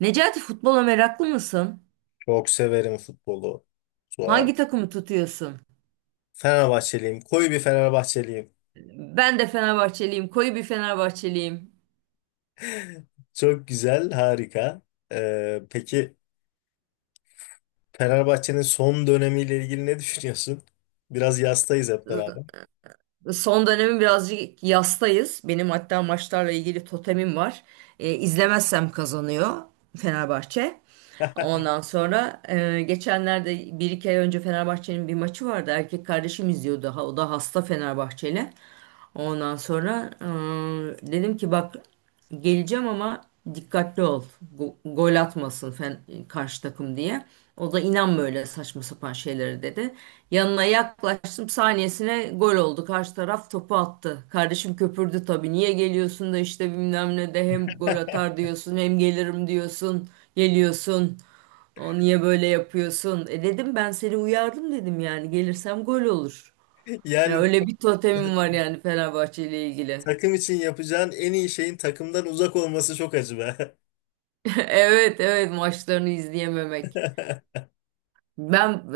Necati futbola meraklı mısın? Çok severim futbolu. Sual. Hangi takımı tutuyorsun? Fenerbahçeliyim. Koyu bir Fenerbahçeliyim. Ben de Fenerbahçeliyim. Koyu bir Fenerbahçeliyim. Çok güzel, harika. Peki Fenerbahçe'nin son dönemiyle ilgili ne düşünüyorsun? Biraz yastayız hep beraber. Ee, Son dönemi birazcık yastayız. Benim hatta maçlarla ilgili totemim var. İzlemezsem kazanıyor Fenerbahçe. Ondan sonra geçenlerde bir iki ay önce Fenerbahçe'nin bir maçı vardı. Erkek kardeşim izliyordu. O da hasta Fenerbahçeli. Ondan sonra dedim ki bak, geleceğim ama dikkatli ol. Gol atmasın karşı takım diye. O da inan böyle saçma sapan şeylere dedi. Yanına yaklaştım, saniyesine gol oldu. Karşı taraf topu attı. Kardeşim köpürdü tabii. Niye geliyorsun da işte bilmem ne de hem gol atar diyorsun hem gelirim diyorsun. Geliyorsun. O niye böyle yapıyorsun? E dedim, ben seni uyardım dedim, yani gelirsem gol olur. Ya Yani öyle bir totemim var yani Fenerbahçe ile ilgili. takım için yapacağın en iyi şeyin takımdan uzak olması çok acı be. Evet, evet, maçlarını izleyememek. Ben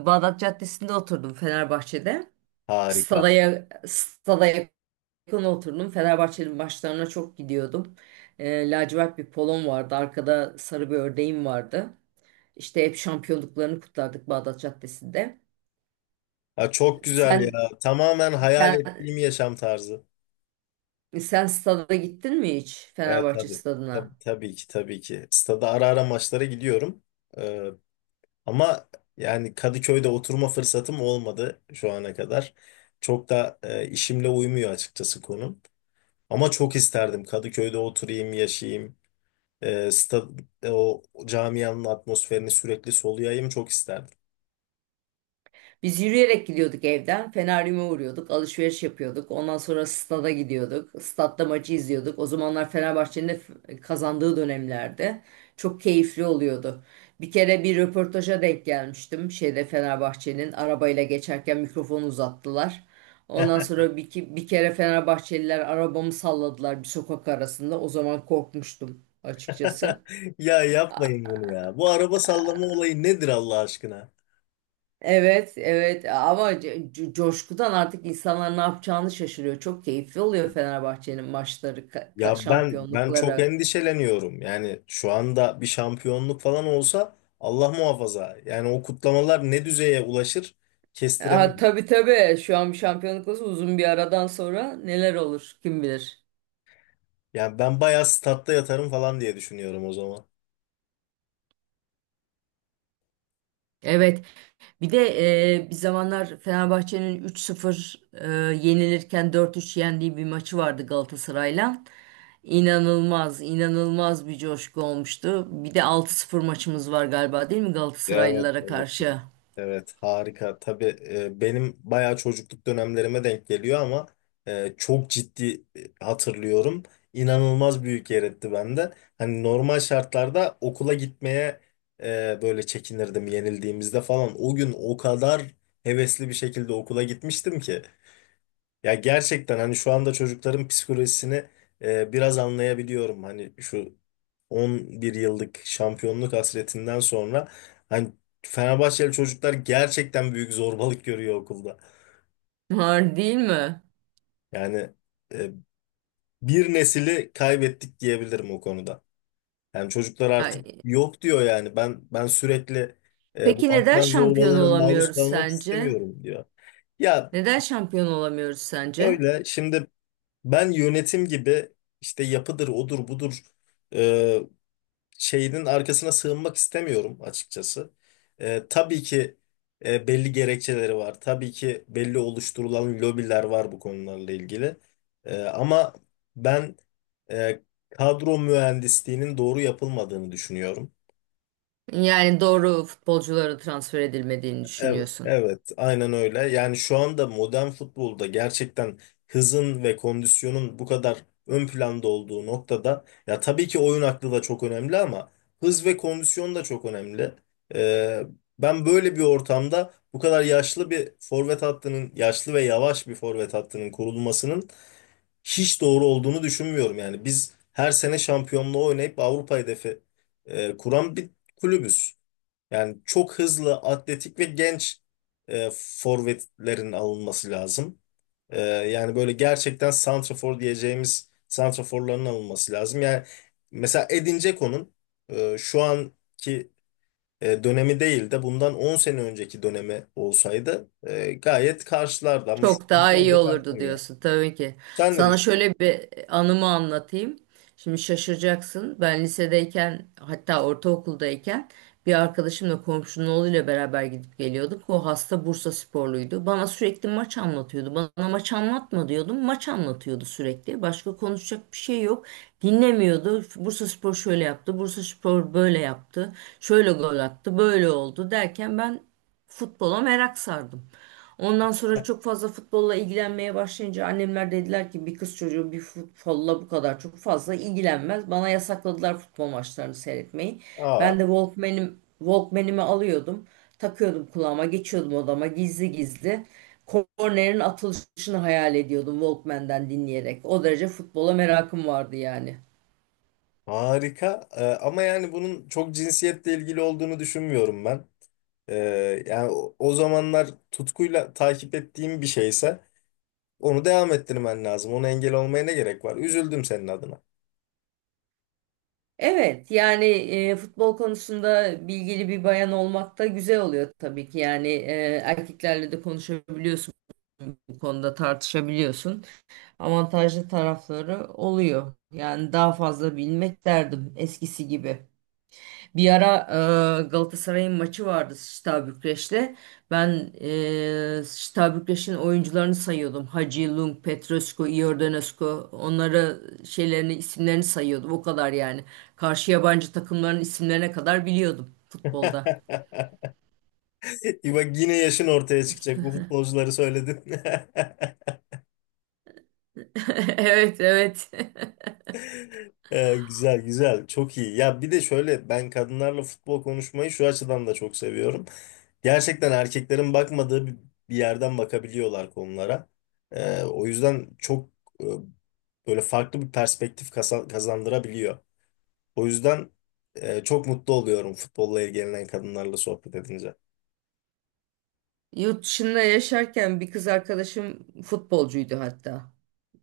Bağdat Caddesi'nde oturdum Fenerbahçe'de. Stada, Harika. Stada yakın oturdum. Fenerbahçe'nin maçlarına çok gidiyordum. Lacivert bir polon vardı. Arkada sarı bir ördeğim vardı. İşte hep şampiyonluklarını kutlardık Bağdat Caddesi'nde. Ya çok güzel ya. Sen Tamamen hayal sen ettiğim yaşam tarzı. sen stada gittin mi hiç, Evet Fenerbahçe tabii. Tabii, stadına? tabii ki tabii ki. Stada ara ara maçlara gidiyorum. Ee, Ama yani Kadıköy'de oturma fırsatım olmadı şu ana kadar. Çok da işimle uymuyor açıkçası konum. Ama çok isterdim Kadıköy'de oturayım, yaşayayım. E, sta- O camianın atmosferini sürekli soluyayım çok isterdim. Biz yürüyerek gidiyorduk evden. Feneryum'a uğruyorduk. Alışveriş yapıyorduk. Ondan sonra stada gidiyorduk. Statta maçı izliyorduk. O zamanlar Fenerbahçe'nin de kazandığı dönemlerde. Çok keyifli oluyordu. Bir kere bir röportaja denk gelmiştim. Şeyde Fenerbahçe'nin arabayla geçerken mikrofonu uzattılar. Ondan sonra bir kere Fenerbahçeliler arabamı salladılar bir sokak arasında. O zaman korkmuştum açıkçası. Ya yapmayın bunu ya. Bu araba sallama olayı nedir Allah aşkına? Evet, evet ama coşkudan artık insanlar ne yapacağını şaşırıyor. Çok keyifli oluyor Fenerbahçe'nin maçları, Ya ben çok şampiyonlukları. endişeleniyorum. Yani şu anda bir şampiyonluk falan olsa Allah muhafaza. Yani o kutlamalar ne düzeye ulaşır? Ha, Kestiremiyorum. tabii, tabii, şu an bir şampiyonluk olsa uzun bir aradan sonra neler olur kim bilir. Yani ben bayağı statta yatarım falan diye düşünüyorum o zaman. Evet, bir de bir zamanlar Fenerbahçe'nin 3-0 yenilirken 4-3 yendiği bir maçı vardı Galatasaray'la. İnanılmaz, inanılmaz bir coşku olmuştu. Bir de 6-0 maçımız var galiba, değil mi, Evet, Galatasaraylılara evet. karşı? Evet harika. Tabii benim bayağı çocukluk dönemlerime denk geliyor ama çok ciddi hatırlıyorum. İnanılmaz büyük yer etti bende. Hani normal şartlarda okula gitmeye böyle çekinirdim yenildiğimizde falan. O gün o kadar hevesli bir şekilde okula gitmiştim ki. Ya gerçekten hani şu anda çocukların psikolojisini biraz anlayabiliyorum. Hani şu 11 yıllık şampiyonluk hasretinden sonra hani Fenerbahçeli çocuklar gerçekten büyük zorbalık görüyor okulda. Var değil mi? Yani e, bir nesili kaybettik diyebilirim o konuda. Yani çocuklar artık Yani, yok diyor yani. Ben sürekli bu peki neden akran şampiyon zorbalığına maruz olamıyoruz kalmak sence? istemiyorum diyor. Ya Neden şampiyon olamıyoruz sence? öyle şimdi ben yönetim gibi işte yapıdır, odur, budur e, şeyinin arkasına sığınmak istemiyorum açıkçası. Tabii ki belli gerekçeleri var. Tabii ki belli oluşturulan lobiler var bu konularla ilgili. Ama ben e, kadro mühendisliğinin doğru yapılmadığını düşünüyorum. Yani doğru futbolculara transfer edilmediğini Evet, düşünüyorsun. evet, aynen öyle. Yani şu anda modern futbolda gerçekten hızın ve kondisyonun bu kadar ön planda olduğu noktada ya tabii ki oyun aklı da çok önemli ama hız ve kondisyon da çok önemli. Ee, Ben böyle bir ortamda bu kadar yaşlı bir forvet hattının, yaşlı ve yavaş bir forvet hattının kurulmasının hiç doğru olduğunu düşünmüyorum. Yani biz her sene şampiyonluğa oynayıp Avrupa hedefi kuran bir kulübüz. Yani çok hızlı, atletik ve genç forvetlerin alınması lazım. Yani böyle gerçekten santrafor diyeceğimiz santraforların alınması lazım. Yani mesela Edin Dzeko'nun şu anki dönemi değil de bundan 10 sene önceki dönemi olsaydı gayet karşılardı ama şu Çok an daha iyi bence olurdu karşılamıyor. diyorsun tabii ki. Sen ne Sana düşünüyorsun? şöyle bir anımı anlatayım. Şimdi şaşıracaksın. Ben lisedeyken, hatta ortaokuldayken, bir arkadaşımla komşunun oğluyla beraber gidip geliyorduk. O hasta Bursa sporluydu. Bana sürekli maç anlatıyordu. Bana maç anlatma diyordum. Maç anlatıyordu sürekli. Başka konuşacak bir şey yok. Dinlemiyordu. Bursa Spor şöyle yaptı. Bursa Spor böyle yaptı. Şöyle gol attı. Böyle oldu derken ben futbola merak sardım. Ondan sonra çok fazla futbolla ilgilenmeye başlayınca annemler dediler ki bir kız çocuğu bir futbolla bu kadar çok fazla ilgilenmez. Bana yasakladılar futbol maçlarını seyretmeyi. Aa. Ben de Walkman'imi alıyordum. Takıyordum kulağıma, geçiyordum odama gizli gizli. Kornerin atılışını hayal ediyordum Walkman'den dinleyerek. O derece futbola merakım vardı yani. Harika. Ama yani bunun çok cinsiyetle ilgili olduğunu düşünmüyorum ben. Ee, Yani o zamanlar tutkuyla takip ettiğim bir şeyse onu devam ettirmen lazım. Ona engel olmaya ne gerek var? Üzüldüm senin adına. Evet yani futbol konusunda bilgili bir bayan olmak da güzel oluyor tabii ki. Yani erkeklerle de konuşabiliyorsun bu konuda, tartışabiliyorsun. Avantajlı tarafları oluyor. Yani daha fazla bilmek derdim eskisi gibi. Bir ara Galatasaray'ın maçı vardı Steaua Bükreş'te. Ben Steaua Bükreş'in oyuncularını sayıyordum. Hacı, Lung, Petrescu, Iordanescu. Onları isimlerini sayıyordum. O kadar yani. Karşı yabancı takımların isimlerine kadar biliyordum futbolda. Bak yine yaşın ortaya çıkacak. Bu futbolcuları söyledin. Evet, evet. Güzel güzel çok iyi. Ya bir de şöyle ben kadınlarla futbol konuşmayı şu açıdan da çok seviyorum. Gerçekten erkeklerin bakmadığı bir yerden bakabiliyorlar konulara. O yüzden çok e, böyle farklı bir perspektif kazandırabiliyor. O yüzden çok mutlu oluyorum futbolla ilgilenen kadınlarla sohbet edince. Yurt dışında yaşarken bir kız arkadaşım futbolcuydu hatta.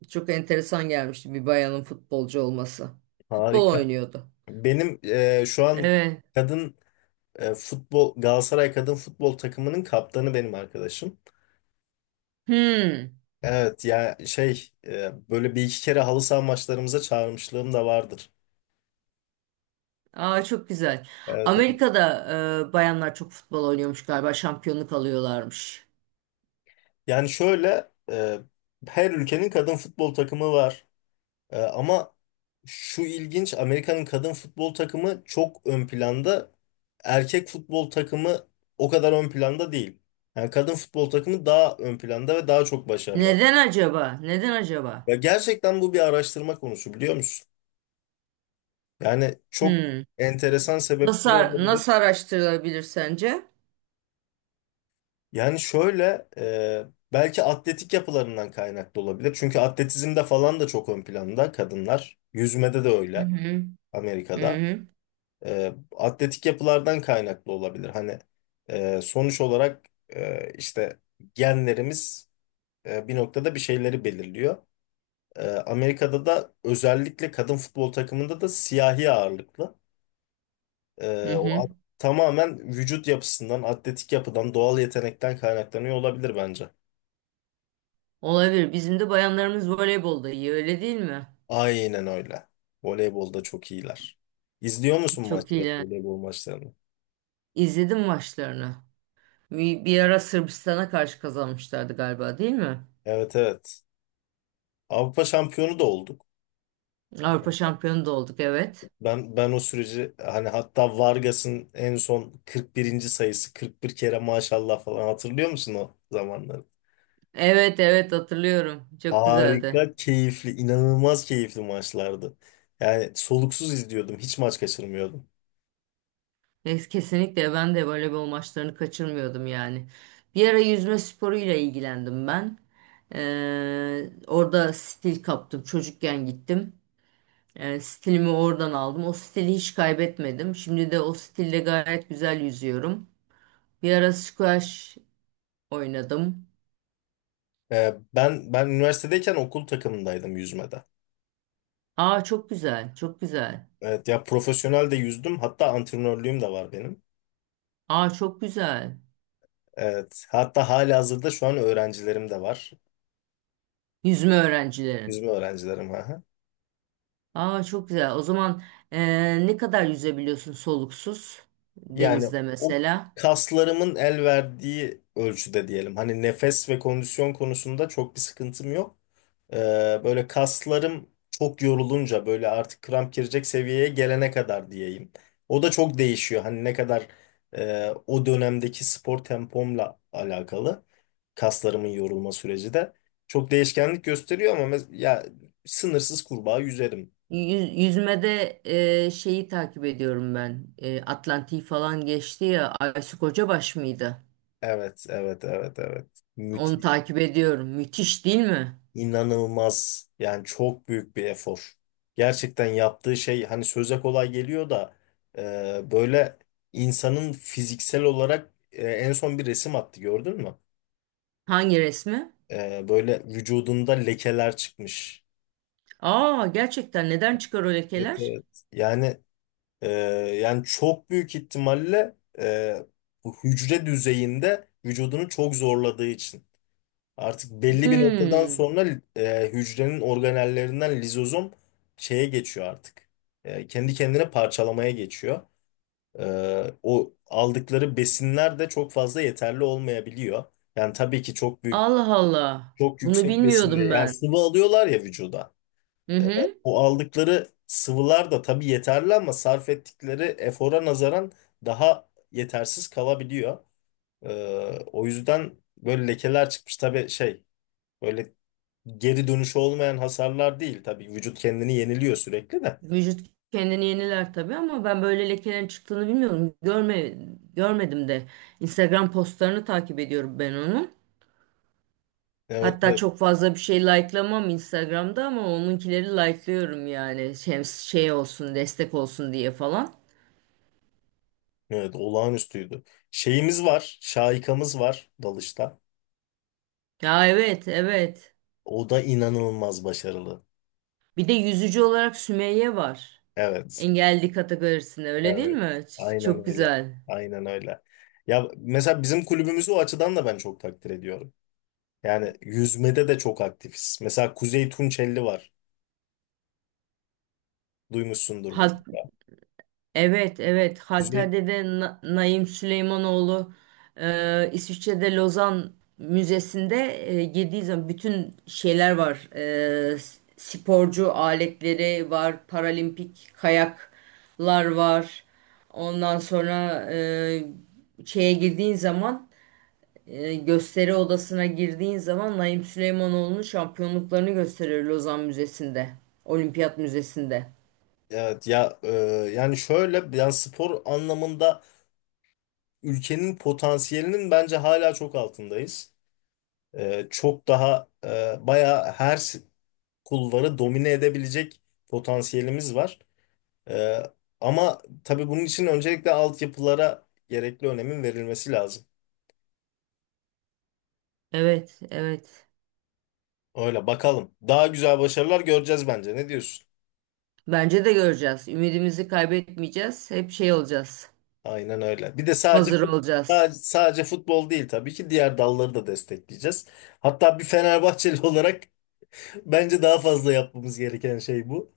Çok enteresan gelmişti bir bayanın futbolcu olması. Futbol Harika. oynuyordu. Benim şu an Evet. kadın futbol Galatasaray kadın futbol takımının kaptanı benim arkadaşım. Hmm. Evet ya şey böyle bir iki kere halı saha maçlarımıza çağırmışlığım da vardır. Aa, çok güzel. Evet, evet. Amerika'da bayanlar çok futbol oynuyormuş galiba. Şampiyonluk alıyorlarmış. Yani şöyle her ülkenin kadın futbol takımı var. Ama şu ilginç Amerika'nın kadın futbol takımı çok ön planda. Erkek futbol takımı o kadar ön planda değil. Yani kadın futbol takımı daha ön planda ve daha çok başarılı. Neden acaba? Neden Ve acaba? gerçekten bu bir araştırma konusu biliyor musun? Yani çok Hmm. enteresan sebepleri Nasıl, olabilir. nasıl araştırılabilir sence? Yani şöyle belki atletik yapılarından kaynaklı olabilir. Çünkü atletizmde falan da çok ön planda kadınlar. Yüzmede de Hı öyle hı. Hı Amerika'da. hı. Atletik yapılardan kaynaklı olabilir. Hani sonuç olarak işte genlerimiz bir noktada bir şeyleri belirliyor. Amerika'da da özellikle kadın futbol takımında da siyahi ağırlıklı. Hı E, o at- hı. Tamamen vücut yapısından, atletik yapıdan, doğal yetenekten kaynaklanıyor olabilir bence. Olabilir. Bizim de bayanlarımız voleybolda iyi, öyle değil mi? Aynen öyle. Voleybolda çok iyiler. İzliyor musun Çok maçları, iyiler. voleybol maçlarını? İzledim maçlarını. Bir ara Sırbistan'a karşı kazanmışlardı galiba, değil mi? Evet evet. Avrupa şampiyonu da olduk. Avrupa şampiyonu da olduk, evet. Ben o süreci hani hatta Vargas'ın en son 41. sayısı 41 kere maşallah falan hatırlıyor musun o zamanları? Evet, evet, hatırlıyorum. Çok güzeldi. Harika, keyifli, inanılmaz keyifli maçlardı. Yani soluksuz izliyordum, hiç maç kaçırmıyordum. Kesinlikle ben de voleybol maçlarını kaçırmıyordum yani. Bir ara yüzme sporuyla ilgilendim ben. Orada stil kaptım. Çocukken gittim. Stilimi oradan aldım. O stili hiç kaybetmedim. Şimdi de o stille gayet güzel yüzüyorum. Bir ara squash oynadım. Ben üniversitedeyken okul takımındaydım yüzmede. Aa, çok güzel, çok güzel. Evet ya profesyonel de yüzdüm. Hatta antrenörlüğüm de var benim. Aa, çok güzel. Evet. Hatta halihazırda şu an öğrencilerim de var. Yüzme öğrencileri. Yüzme öğrencilerim. Aha. Aa, çok güzel. O zaman ne kadar yüzebiliyorsun soluksuz Yani denizde o mesela? kaslarımın el verdiği ölçüde diyelim. Hani nefes ve kondisyon konusunda çok bir sıkıntım yok. Ee, Böyle kaslarım çok yorulunca böyle artık kramp girecek seviyeye gelene kadar diyeyim. O da çok değişiyor. Hani ne kadar o dönemdeki spor tempomla alakalı kaslarımın yorulma süreci de çok değişkenlik gösteriyor ama ya sınırsız kurbağa yüzerim. Yüzmede şeyi takip ediyorum ben. Eee, Atlantik'i falan geçti ya. Aysu Kocabaş mıydı? Evet, evet, evet, evet. Onu Müthiş. takip ediyorum. Müthiş değil mi? İnanılmaz. Yani çok büyük bir efor. Gerçekten yaptığı şey hani söze kolay geliyor da böyle insanın fiziksel olarak en son bir resim attı gördün mü? Hangi resmi? Böyle vücudunda lekeler çıkmış. Aa, gerçekten, neden çıkar o Evet, lekeler? evet. Yani e, yani çok büyük ihtimalle bu hücre düzeyinde vücudunu çok zorladığı için. Artık belli bir noktadan Hmm. sonra hücrenin organellerinden lizozom şeye geçiyor artık. Kendi kendine parçalamaya geçiyor. E, O aldıkları besinler de çok fazla yeterli olmayabiliyor. Yani tabii ki çok büyük, Allah Allah. çok Bunu yüksek besinde. bilmiyordum Yani ben. sıvı alıyorlar ya vücuda. Hı hı. O aldıkları sıvılar da tabii yeterli ama sarf ettikleri efora nazaran daha yetersiz kalabiliyor. E, O yüzden böyle lekeler çıkmış. Tabii şey. Böyle geri dönüşü olmayan hasarlar değil. Tabii vücut kendini yeniliyor sürekli de. Vücut kendini yeniler tabii ama ben böyle lekelerin çıktığını bilmiyorum. Görmedim de. Instagram postlarını takip ediyorum ben onun. Evet, Hatta evet. çok fazla bir şey likelamam Instagram'da ama onunkileri likelıyorum yani. Şey olsun, destek olsun diye falan. Evet, olağanüstüydü. Şeyimiz var, şahikamız var dalışta. Ya, evet, evet. O da inanılmaz başarılı. Bir de yüzücü olarak Sümeyye var. Evet, Engelli kategorisinde, öyle değil evet. mi? Aynen Çok öyle. güzel. Aynen öyle. Ya mesela bizim kulübümüzü o açıdan da ben çok takdir ediyorum. Yani yüzmede de çok aktifiz. Mesela Kuzey Tunçelli var. Duymuşsundur mu? Halk Evet, evet. Kuzey, Halter'de de Naim Süleymanoğlu İsviçre'de Lozan Müzesi'nde girdiği zaman bütün şeyler var. E, sporcu aletleri var, paralimpik kayaklar var. Ondan sonra şeye girdiğin zaman gösteri odasına girdiğin zaman Naim Süleymanoğlu'nun şampiyonluklarını gösteriyor Lozan Müzesi'nde, Olimpiyat Müzesi'nde. evet ya, yani şöyle yani spor anlamında ülkenin potansiyelinin bence hala çok altındayız. Çok daha bayağı her kulvarı domine edebilecek potansiyelimiz var. Ee, Ama tabii bunun için öncelikle altyapılara gerekli önemin verilmesi lazım. Evet, evet. Öyle bakalım. Daha güzel başarılar göreceğiz bence. Ne diyorsun? Bence de göreceğiz. Ümidimizi kaybetmeyeceğiz. Hep şey olacağız. Aynen öyle. Bir de Hazır sadece olacağız. sadece futbol değil tabii ki diğer dalları da destekleyeceğiz. Hatta bir Fenerbahçeli olarak bence daha fazla yapmamız gereken şey bu.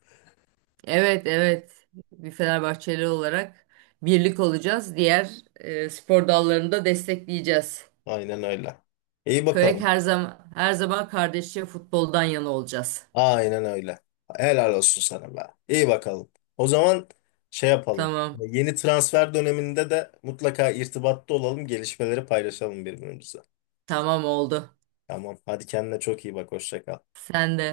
Evet, evet. Bir Fenerbahçeli olarak birlik olacağız. Diğer spor dallarını da destekleyeceğiz. Aynen öyle. İyi Köyek bakalım. her zaman, her zaman kardeşçe futboldan yana olacağız. Aynen öyle. Helal olsun sana be. İyi bakalım. O zaman şey yapalım. Tamam. Yeni transfer döneminde de mutlaka irtibatta olalım, gelişmeleri paylaşalım birbirimize. Tamam oldu. Tamam. Hadi kendine çok iyi bak. Hoşça kal. Sen de.